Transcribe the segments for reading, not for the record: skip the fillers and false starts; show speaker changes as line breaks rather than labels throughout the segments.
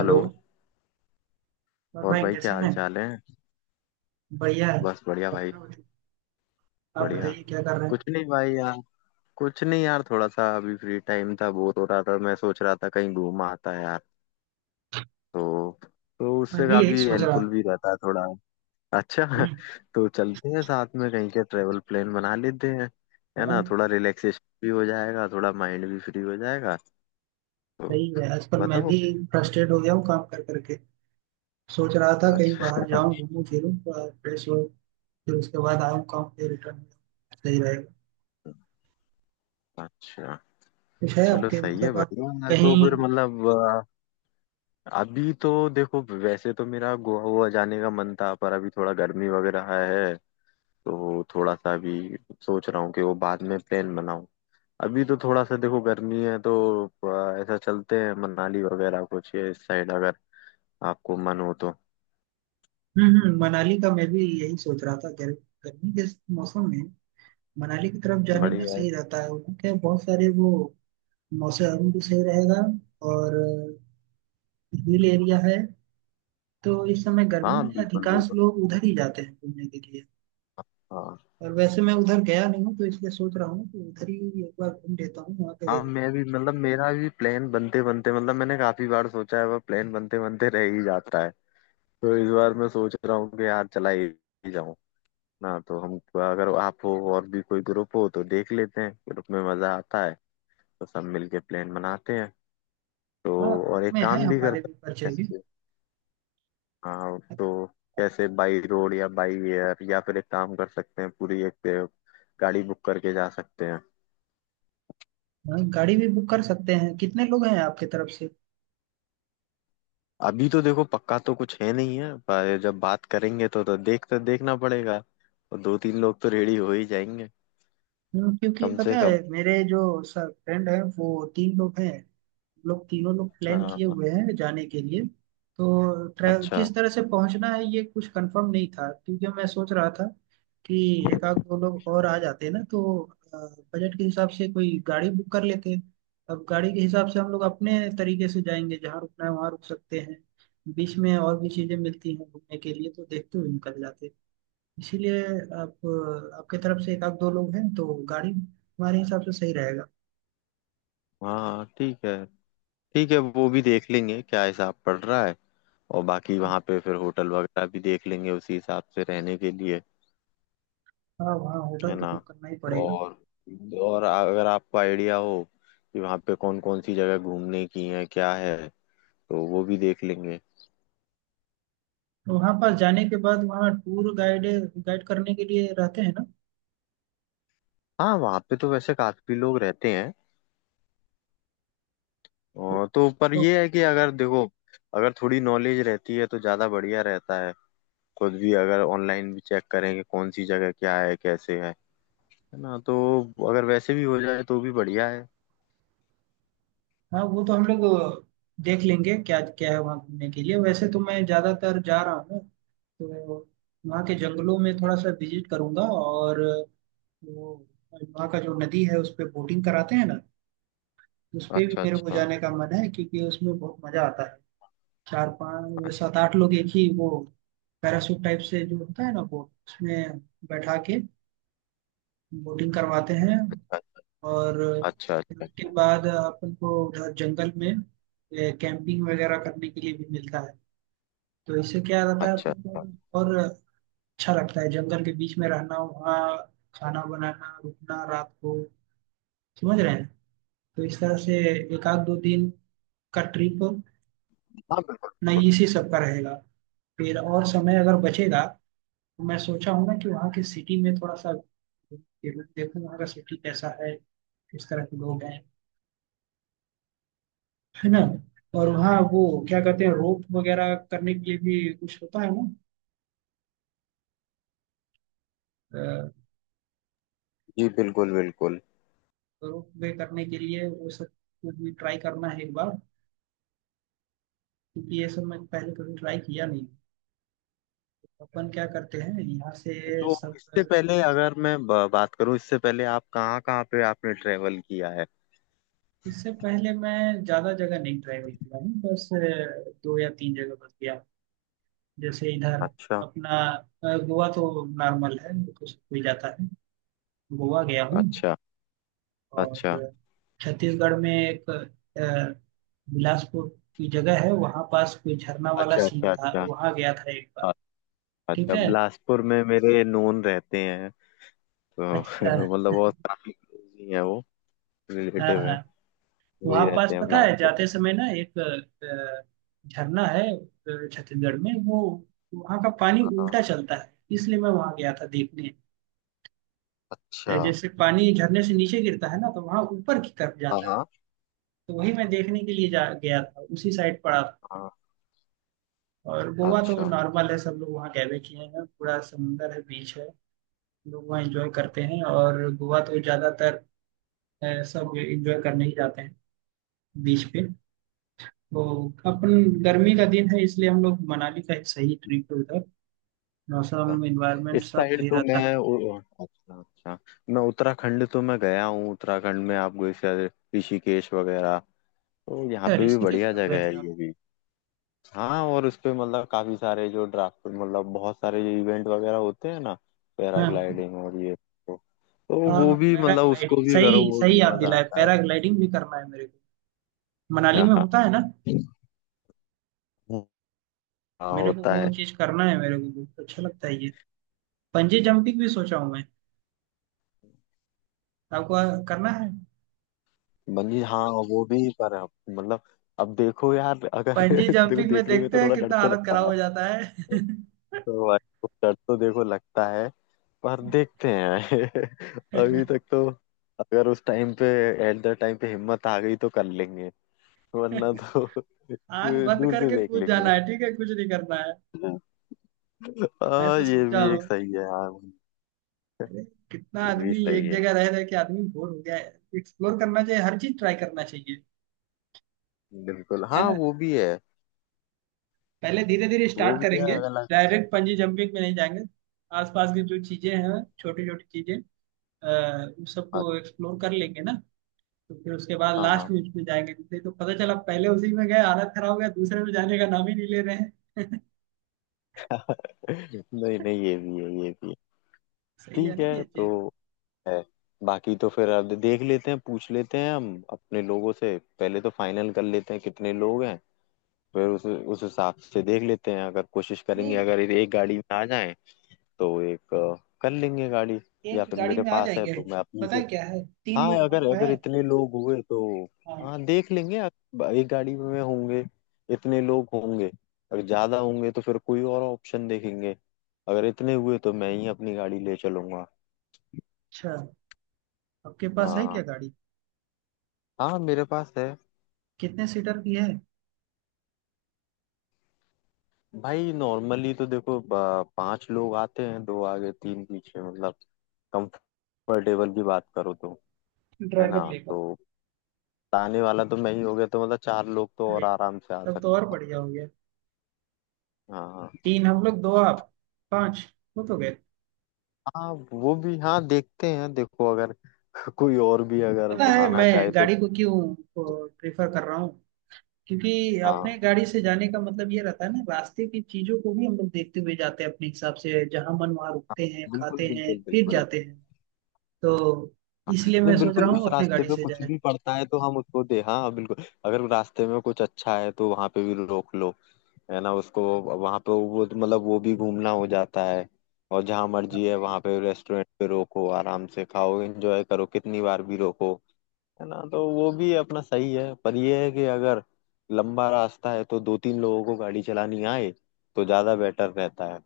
Hello. और
और
भाई
भाई
कैसे
क्या हाल
हैं।
चाल है।
बढ़िया है।
बस बढ़िया भाई।
अपना बताइए- आप
बढ़िया।
बताइए क्या कर रहे हैं।
कुछ नहीं भाई यार। कुछ नहीं यार थोड़ा सा अभी फ्री टाइम था बोर हो रहा था मैं सोच रहा था कहीं घूम आता है यार। तो तो
मैं
उससे
भी यही
काफी
सोच रहा
हेल्पफुल
था।
भी रहता है थोड़ा। अच्छा
हम्म।
तो चलते हैं साथ में कहीं के ट्रेवल प्लान बना लेते हैं। है
हाँ,
ना थोड़ा रिलैक्सेशन भी हो जाएगा थोड़ा माइंड भी फ्री हो जाएगा। तो
सही है। आजकल मैं
बताओ।
भी फ्रस्ट्रेट हो गया हूँ काम कर करके। सोच रहा था कहीं बाहर
अच्छा
जाऊँ घूमूं फिरूं थोड़ा फ्रेश हो फिर उसके बाद आऊँ काम पे रिटर्न। सही रहेगा।
अच्छा।
कुछ है
चलो
आपके
सही है
मतलब आप
बढ़िया यार तो
कहीं।
फिर मतलब। अभी तो देखो वैसे तो मेरा गोवा वोवा जाने का मन था पर अभी थोड़ा गर्मी वगैरह है। तो थोड़ा सा अभी सोच रहा हूँ कि वो बाद में प्लान बनाऊं। अभी तो थोड़ा सा देखो गर्मी है तो ऐसा चलते हैं मनाली वगैरह कुछ ये इस साइड अगर आपको मन हो तो।
मनाली का मैं भी यही सोच रहा था। गर्मी गर्मी के मौसम में मनाली की तरफ जाने में
बढ़िया है।
सही रहता है। उनके बहुत सारे वो मौसम भी सही रहेगा। और हिल एरिया है तो इस समय गर्मी
हाँ
में
बिल्कुल
अधिकांश
बिल्कुल।
लोग उधर ही जाते हैं घूमने के लिए।
हाँ
और वैसे मैं उधर गया नहीं हूँ तो इसलिए सोच रहा हूँ कि उधर ही एक बार घूम लेता हूँ वहाँ का
हाँ।
एरिया।
मैं भी मतलब मेरा भी प्लान बनते बनते मतलब मैंने काफी बार सोचा है पर प्लान बनते बनते रह ही जाता है। तो इस बार मैं सोच रहा हूँ कि यार चला ही जाऊं। ना तो हम अगर आप हो और भी कोई ग्रुप हो तो देख लेते हैं ग्रुप में मजा आता है। तो सब मिलके प्लान बनाते हैं। तो
हाँ ग्रुप
और एक
में है
काम भी कर
हमारे भी परिचय के।
सकते हैं। हाँ तो कैसे बाई रोड या बाई एयर या फिर एक काम कर सकते हैं पूरी एक गाड़ी बुक करके जा सकते हैं।
हाँ, गाड़ी भी बुक कर सकते हैं। कितने लोग हैं आपके तरफ से।
अभी तो देखो पक्का तो कुछ है नहीं है पर जब बात करेंगे तो देख तो देखना पड़ेगा। और दो तीन लोग तो रेडी हो ही जाएंगे
क्योंकि
कम
पता
से कम।
है मेरे जो सर फ्रेंड है वो तीन लोग हैं। हम लोग तीनों लोग
हाँ
प्लान किए
हाँ।
हुए हैं जाने के लिए। तो ट्रैव
अच्छा।
किस तरह से पहुंचना है ये कुछ कंफर्म नहीं था क्योंकि मैं सोच रहा था कि एक आध दो लोग और आ जाते हैं ना तो अ, बजट के हिसाब से कोई गाड़ी बुक कर लेते हैं। अब गाड़ी के हिसाब से हम लोग अपने तरीके से जाएंगे जहाँ रुकना है वहाँ रुक सकते हैं। बीच में और भी चीज़ें मिलती हैं घूमने के लिए तो देखते हुए निकल जाते हैं। इसीलिए आप आपके तरफ से एक आध दो लोग हैं तो गाड़ी हमारे हिसाब से सही रहेगा।
हाँ ठीक है। ठीक है वो भी देख लेंगे क्या हिसाब पड़ रहा है। और बाकी वहाँ पे फिर होटल वगैरह भी देख लेंगे उसी हिसाब से रहने के लिए।
हाँ वहाँ
है
होटल तो
ना।
बुक करना ही पड़ेगा।
और और अगर आपको आइडिया हो कि वहाँ पे कौन कौन सी जगह घूमने की है क्या है तो वो भी देख लेंगे।
तो वहाँ पर जाने के बाद वहाँ टूर गाइड गाइड करने के लिए रहते हैं ना।
हाँ वहाँ पे तो वैसे काफी लोग रहते हैं। और तो पर
तो
ये है कि अगर देखो अगर थोड़ी नॉलेज रहती है तो ज्यादा बढ़िया रहता है। खुद भी अगर ऑनलाइन भी चेक करें कि कौन सी जगह क्या है कैसे है। है ना तो अगर वैसे भी हो जाए तो भी बढ़िया है।
हाँ वो तो हम लोग देख लेंगे क्या क्या है वहाँ घूमने के लिए। वैसे तो मैं ज़्यादातर जा रहा हूँ तो वहाँ के जंगलों में थोड़ा सा विजिट करूंगा। और वो वहाँ का जो नदी है उस पर बोटिंग कराते हैं ना उस पे भी
अच्छा
मेरे को
अच्छा
जाने का मन है क्योंकि उसमें बहुत मज़ा आता है। चार पाँच
अच्छा।
सात आठ लोग एक ही वो पैराशूट टाइप से जो होता है ना बोट उसमें बैठा के बोटिंग करवाते हैं। और
अच्छा
फिर
अच्छा
उसके
अच्छा
बाद अपन को उधर जंगल में कैंपिंग वगैरह करने के लिए भी मिलता है। तो इससे क्या रहता है
अच्छा
अपन
अच्छा।
को और अच्छा लगता है जंगल के बीच में रहना। वहाँ खाना बनाना रुकना रात को समझ रहे हैं। तो इस तरह से एक आध दो दिन का ट्रिप
हाँ बिल्कुल।
नहीं इसी सब का रहेगा। फिर और समय अगर बचेगा तो मैं सोचा हूँ ना कि वहाँ की सिटी में थोड़ा सा घूम के देखूँ वहाँ का सिटी कैसा है किस तरह के लोग हैं है ना। और वहाँ वो क्या कहते हैं रोप वगैरह करने के लिए भी कुछ होता है ना।
जी बिल्कुल बिल्कुल।
रोप वे करने के लिए वो सब कुछ भी ट्राई करना है एक बार क्योंकि ये सब मैं पहले कभी ट्राई किया नहीं। अपन क्या करते हैं यहाँ से
तो
सब।
इससे पहले अगर मैं बात करूं इससे पहले आप कहाँ कहाँ पे आपने ट्रेवल किया है।
इससे पहले मैं ज़्यादा जगह नहीं ट्राई किया हूँ। बस दो या तीन जगह बस गया। जैसे इधर
अच्छा
अपना गोवा तो नॉर्मल है तो सब कोई जाता है। गोवा गया हूँ।
अच्छा
और
अच्छा
छत्तीसगढ़ में एक बिलासपुर की जगह है वहाँ पास कोई झरना वाला
अच्छा
सीन
अच्छा
था
अच्छा।
वहाँ गया था एक बार।
अ-
ठीक
अच्छा
है।
बिलासपुर में मेरे नोन रहते हैं। तो
अच्छा।
मतलब बहुत काफी क्लोज ही है वो।
हाँ
रिलेटिव है।
हाँ।
वही
वहाँ पास
रहते हैं
पता है
बिलासपुर में।
जाते समय ना एक झरना है छत्तीसगढ़ में। वो वहाँ का पानी
हाँ।
उल्टा चलता है इसलिए मैं वहाँ गया था देखने।
अच्छा।
जैसे पानी झरने से नीचे गिरता है ना तो वहाँ ऊपर की तरफ
हाँ
जाता है।
हाँ
तो वही मैं देखने के लिए जा गया था उसी साइड पड़ा था।
हाँ।
और गोवा तो
अच्छा।
नॉर्मल है। सब लोग वहाँ गए हुए किए हैं। पूरा समुंदर है बीच है। गोवा एंजॉय करते हैं। और गोवा तो ज्यादातर सब एंजॉय करने ही जाते हैं बीच पे। तो अपन गर्मी का दिन है इसलिए हम लोग मनाली का एक सही ट्रिप है उधर। मौसम इन्वायरमेंट
इस
सब
साइड
सही
तो
रहता है।
मैं उ- अच्छा अच्छा। मैं उत्तराखंड तो मैं गया हूँ उत्तराखंड में आपको जैसे ऋषिकेश वगैरह तो यहाँ
अच्छा
पे भी
ऋषिकेश
बढ़िया
कब गए
जगह
थे
है
आप।
ये भी। हाँ और उस पे मतलब काफी सारे जो ड्राफ्ट मतलब बहुत सारे जो इवेंट वगैरह होते हैं ना
हाँ।
पैराग्लाइडिंग और ये तो,
हाँ
वो
हाँ,
भी मतलब उसको
पैराग्लाइडिंग
भी करो
सही
वो
सही
भी
याद
मजा
दिलाए।
आता है।
पैराग्लाइडिंग भी करना है मेरे को। मनाली में होता है ना।
हाँ
मेरे को
होता
वो
है।
चीज करना है। मेरे को बहुत अच्छा लगता है ये। पंजी जंपिंग भी सोचा हूँ मैं। आपको करना है।
बंजी हाँ वो भी पर मतलब अब देखो यार अगर
पंजी
देखो
जंपिंग में
देखने में
देखते
तो
हैं
थोड़ा डर
कितना
तो
हालत
लगता
खराब
है।
हो जाता
तो भाई वो डर तो देखो लगता है। पर देखते हैं अभी
है।
तक तो अगर उस टाइम पे एट द टाइम पे हिम्मत आ गई तो कर लेंगे वरना तो
आंख बंद
दूर से
करके
देख
कूद
लेंगे।
जाना है ठीक है कुछ नहीं करना है। मैं
हाँ
तो
ये
सोचा
भी एक
हूँ
सही है हाँ।
अरे कितना
ये भी
आदमी
सही
एक जगह
है
रह रहे के आदमी बोर हो गया है। एक्सप्लोर करना चाहिए हर चीज ट्राई करना चाहिए
बिल्कुल
है
हाँ
ना। पहले धीरे धीरे
वो
स्टार्ट
भी है
करेंगे।
अगला।
डायरेक्ट पंजी जंपिंग में नहीं जाएंगे। आसपास की जो चीजें हैं छोटी छोटी चीजें अ, उन सबको एक्सप्लोर कर लेंगे ना। तो फिर उसके बाद
अच्छा हाँ।
लास्ट में उसमें जाएंगे नहीं तो पता चला पहले उसी में गए हालत खराब हो गया दूसरे में जाने का नाम ही नहीं ले रहे हैं।
नहीं नहीं ये भी है ये भी है।
सही है
ठीक
ना ये
है तो
चीज।
है। बाकी तो फिर अब देख लेते हैं पूछ लेते हैं हम अपने लोगों से पहले तो फाइनल कर लेते हैं कितने लोग हैं। फिर उस हिसाब से देख लेते हैं अगर कोशिश करेंगे
नहीं
अगर ये एक गाड़ी में आ जाएं तो एक कर लेंगे गाड़ी।
एक
या फिर
गाड़ी
मेरे
में आ
पास है
जाएंगे।
तो मैं अपनी
पता है
से।
क्या है तीन
हाँ
लोग हम
अगर
लोग
अगर
हैं।
इतने लोग हुए तो।
हाँ।
हाँ देख लेंगे अगर एक गाड़ी में होंगे इतने लोग होंगे अगर ज्यादा होंगे तो फिर कोई और ऑप्शन देखेंगे। अगर इतने हुए तो मैं ही अपनी गाड़ी ले चलूंगा।
अच्छा आपके पास है क्या
हाँ
गाड़ी।
हाँ मेरे पास है।
कितने सीटर की है।
भाई नॉर्मली तो देखो पांच लोग आते हैं दो आगे तीन पीछे मतलब कंफर्टेबल की बात करो तो है ना।
ड्राइवर
तो
लेकर।
ताने वाला तो मैं ही हो गया तो मतलब चार लोग तो
अरे
और आराम से आ
तब तो और
सकते
बढ़िया हो गया।
हैं। हाँ हाँ।
तीन हम लोग दो आप पांच हो तो गए।
हाँ वो भी हाँ देखते हैं देखो अगर कोई और भी अगर
पता है
आना
मैं
चाहे तो।
गाड़ी को क्यों प्रेफर कर रहा हूँ। क्योंकि
हाँ
अपने गाड़ी से जाने का मतलब ये रहता है ना रास्ते की चीजों को भी हम लोग देखते हुए जाते हैं अपने हिसाब से जहाँ मन वहाँ
हाँ,
रुकते हैं
बिल्कुल
खाते हैं
बिल्कुल
फिर
बिल्कुल।
जाते हैं। तो
हाँ,
इसलिए
नहीं
मैं सोच
बिल्कुल
रहा
उस
हूँ अपने
रास्ते
गाड़ी
पे
से
कुछ
जाए।
भी पड़ता है तो हम उसको दे हाँ बिल्कुल अगर रास्ते में कुछ अच्छा है तो वहां पे भी रोक लो। है ना उसको वहां पे वो मतलब वो भी घूमना हो जाता है। और जहाँ मर्जी है वहां पे रेस्टोरेंट पे रोको आराम से खाओ एंजॉय करो कितनी बार भी रोको। है ना तो वो भी अपना सही है पर ये है कि अगर लंबा रास्ता है तो दो तीन लोगों को गाड़ी चलानी आए तो ज्यादा बेटर रहता है।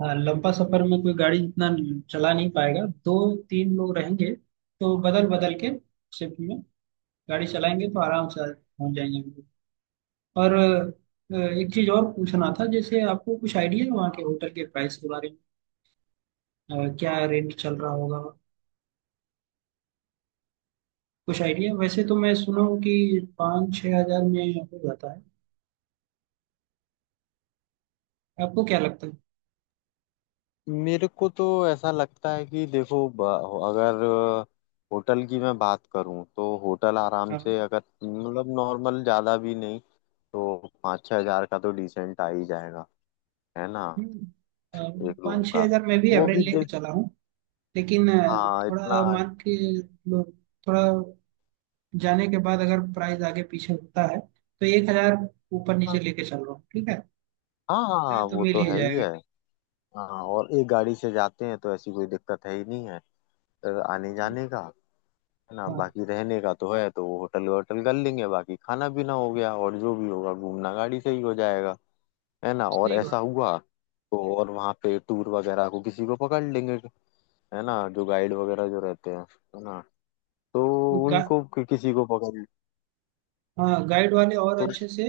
हाँ लंबा सफर में कोई गाड़ी इतना चला नहीं पाएगा। दो तीन लोग रहेंगे तो बदल बदल के शिफ्ट में गाड़ी चलाएंगे तो आराम से पहुंच जाएंगे हम लोग। और एक चीज और पूछना था। जैसे आपको कुछ आइडिया है वहाँ के होटल के प्राइस के बारे में क्या रेंट चल रहा होगा। कुछ आइडिया वैसे तो मैं सुना हूँ कि 5-6 हजार में हो जाता है। आपको क्या लगता है।
मेरे को तो ऐसा लगता है कि देखो अगर होटल की मैं बात करूं तो होटल आराम
हाँ।
से अगर मतलब नॉर्मल ज्यादा भी नहीं तो 5-6 हज़ार का तो डिसेंट आ ही जाएगा है ना
हम्म, अ,
एक रूम
पाँच छः
का।
हजार में भी
वो
एवरेज
भी
लेके
देख।
चला हूँ। लेकिन
हाँ इतना।
थोड़ा मान के लो, थोड़ा जाने के बाद अगर प्राइस आगे पीछे होता है तो 1 हजार ऊपर
हाँ
नीचे लेके चल रहा हूँ। ठीक है
हाँ हाँ,
तो
वो
मिल
तो
ही
है ही
जाएगा।
है। हाँ और एक गाड़ी से जाते हैं तो ऐसी कोई दिक्कत है ही नहीं है आने जाने का। है ना
हाँ
बाकी रहने का तो है तो वो होटल वोटल कर लेंगे बाकी खाना पीना हो गया और जो भी होगा घूमना गाड़ी से ही हो जाएगा। है ना और
सही
ऐसा
बात।
हुआ तो और वहाँ पे टूर वगैरह को किसी को पकड़ लेंगे। है ना जो गाइड वगैरह जो रहते हैं है ना तो
गा,
उनको किसी को पकड़।
हाँ गाइड वाले और
तो
अच्छे से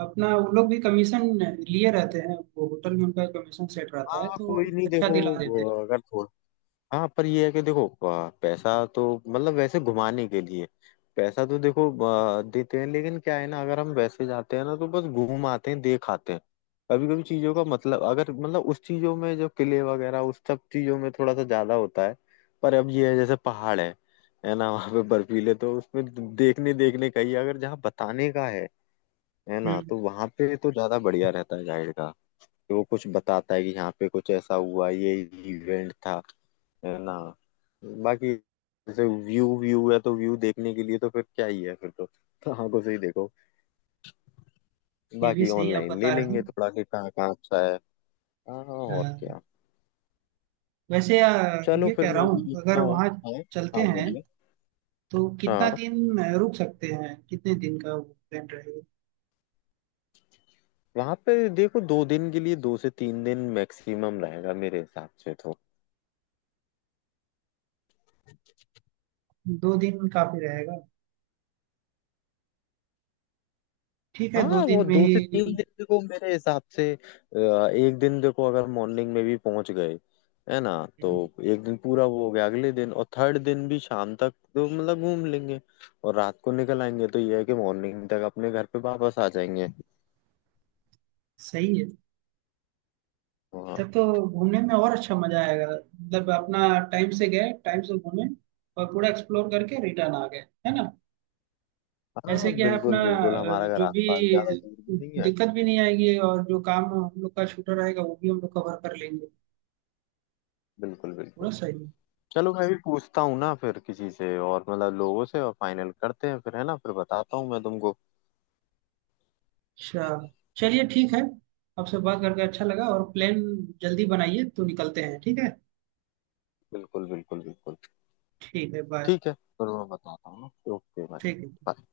अपना वो लोग भी कमीशन लिए रहते हैं। वो होटल में उनका कमीशन सेट रहता है
हाँ
तो
कोई नहीं
अच्छा
देखो
दिला देते हैं।
अगर थोड़ा। हाँ पर ये है कि देखो पैसा तो मतलब वैसे घुमाने के लिए पैसा तो देखो देते हैं लेकिन क्या है ना अगर हम वैसे जाते हैं ना तो बस घूम आते हैं देख आते हैं। कभी कभी चीजों का मतलब अगर मतलब उस चीजों में जो किले वगैरह उस सब चीजों में थोड़ा सा ज्यादा होता है। पर अब ये है जैसे पहाड़ है ना वहाँ पे बर्फीले तो उसमें देखने देखने का ही है। अगर जहाँ बताने का है ना
हम्म,
तो वहाँ पे तो ज्यादा बढ़िया रहता है गाइड का कि वो कुछ बताता है कि यहाँ पे कुछ ऐसा हुआ ये इवेंट था। है ना बाकी जैसे व्यू व्यू है तो व्यू देखने के लिए तो फिर क्या ही है फिर तो आंखों से ही देखो।
ये भी
बाकी
सही आप
ऑनलाइन ले
बता रहे हैं।
लेंगे थोड़ा कि कहाँ कहाँ अच्छा है। हाँ हाँ,
अ,
और क्या।
वैसे
चलो
ये
फिर
कह रहा
मैं भी
हूँ
देखता
अगर
हूँ।
वहाँ
हाँ
चलते
हाँ
हैं
बोलिए।
तो कितना
हाँ
दिन रुक सकते हैं। कितने दिन का प्लान रहेगा।
वहां पे देखो 2 दिन के लिए 2 से 3 दिन मैक्सिमम रहेगा मेरे हिसाब से तो।
2 दिन काफी रहेगा। ठीक है दो
हाँ वो
दिन में
दो
ही।
से तीन दिन देखो मेरे हिसाब से एक दिन देखो अगर मॉर्निंग में भी पहुंच गए है ना। तो
हम्म,
एक दिन पूरा वो हो गया अगले दिन और थर्ड दिन भी शाम तक तो मतलब घूम लेंगे और रात को निकल आएंगे तो ये है कि मॉर्निंग तक अपने घर पे वापस आ जाएंगे
सही है।
वहाँ।
तब तो घूमने में और अच्छा मजा आएगा मतलब अपना टाइम से गए टाइम से घूमे और पूरा एक्सप्लोर करके रिटर्न आ गए है ना।
हाँ
ऐसे क्या है अपना
बिल्कुल बिल्कुल हमारा घर
जो
आस
भी
पास ज्यादा दूर भी नहीं है।
दिक्कत भी नहीं आएगी और जो काम हम लोग का छूटा रहेगा वो भी हम लोग कवर कर लेंगे।
बिल्कुल बिल्कुल।
पूरा सही है।
चलो मैं भी पूछता हूँ ना फिर किसी से और मतलब लोगों से और फाइनल करते हैं फिर है ना फिर बताता हूँ मैं तुमको।
अच्छा चलिए ठीक है। आपसे बात करके अच्छा लगा। और प्लान जल्दी बनाइए तो निकलते हैं ठीक है।
बिल्कुल बिल्कुल बिल्कुल।
ठीक है बाय।
ठीक है फिर मैं बताता हूँ ना। ओके बाय
ठीक है।
बाय।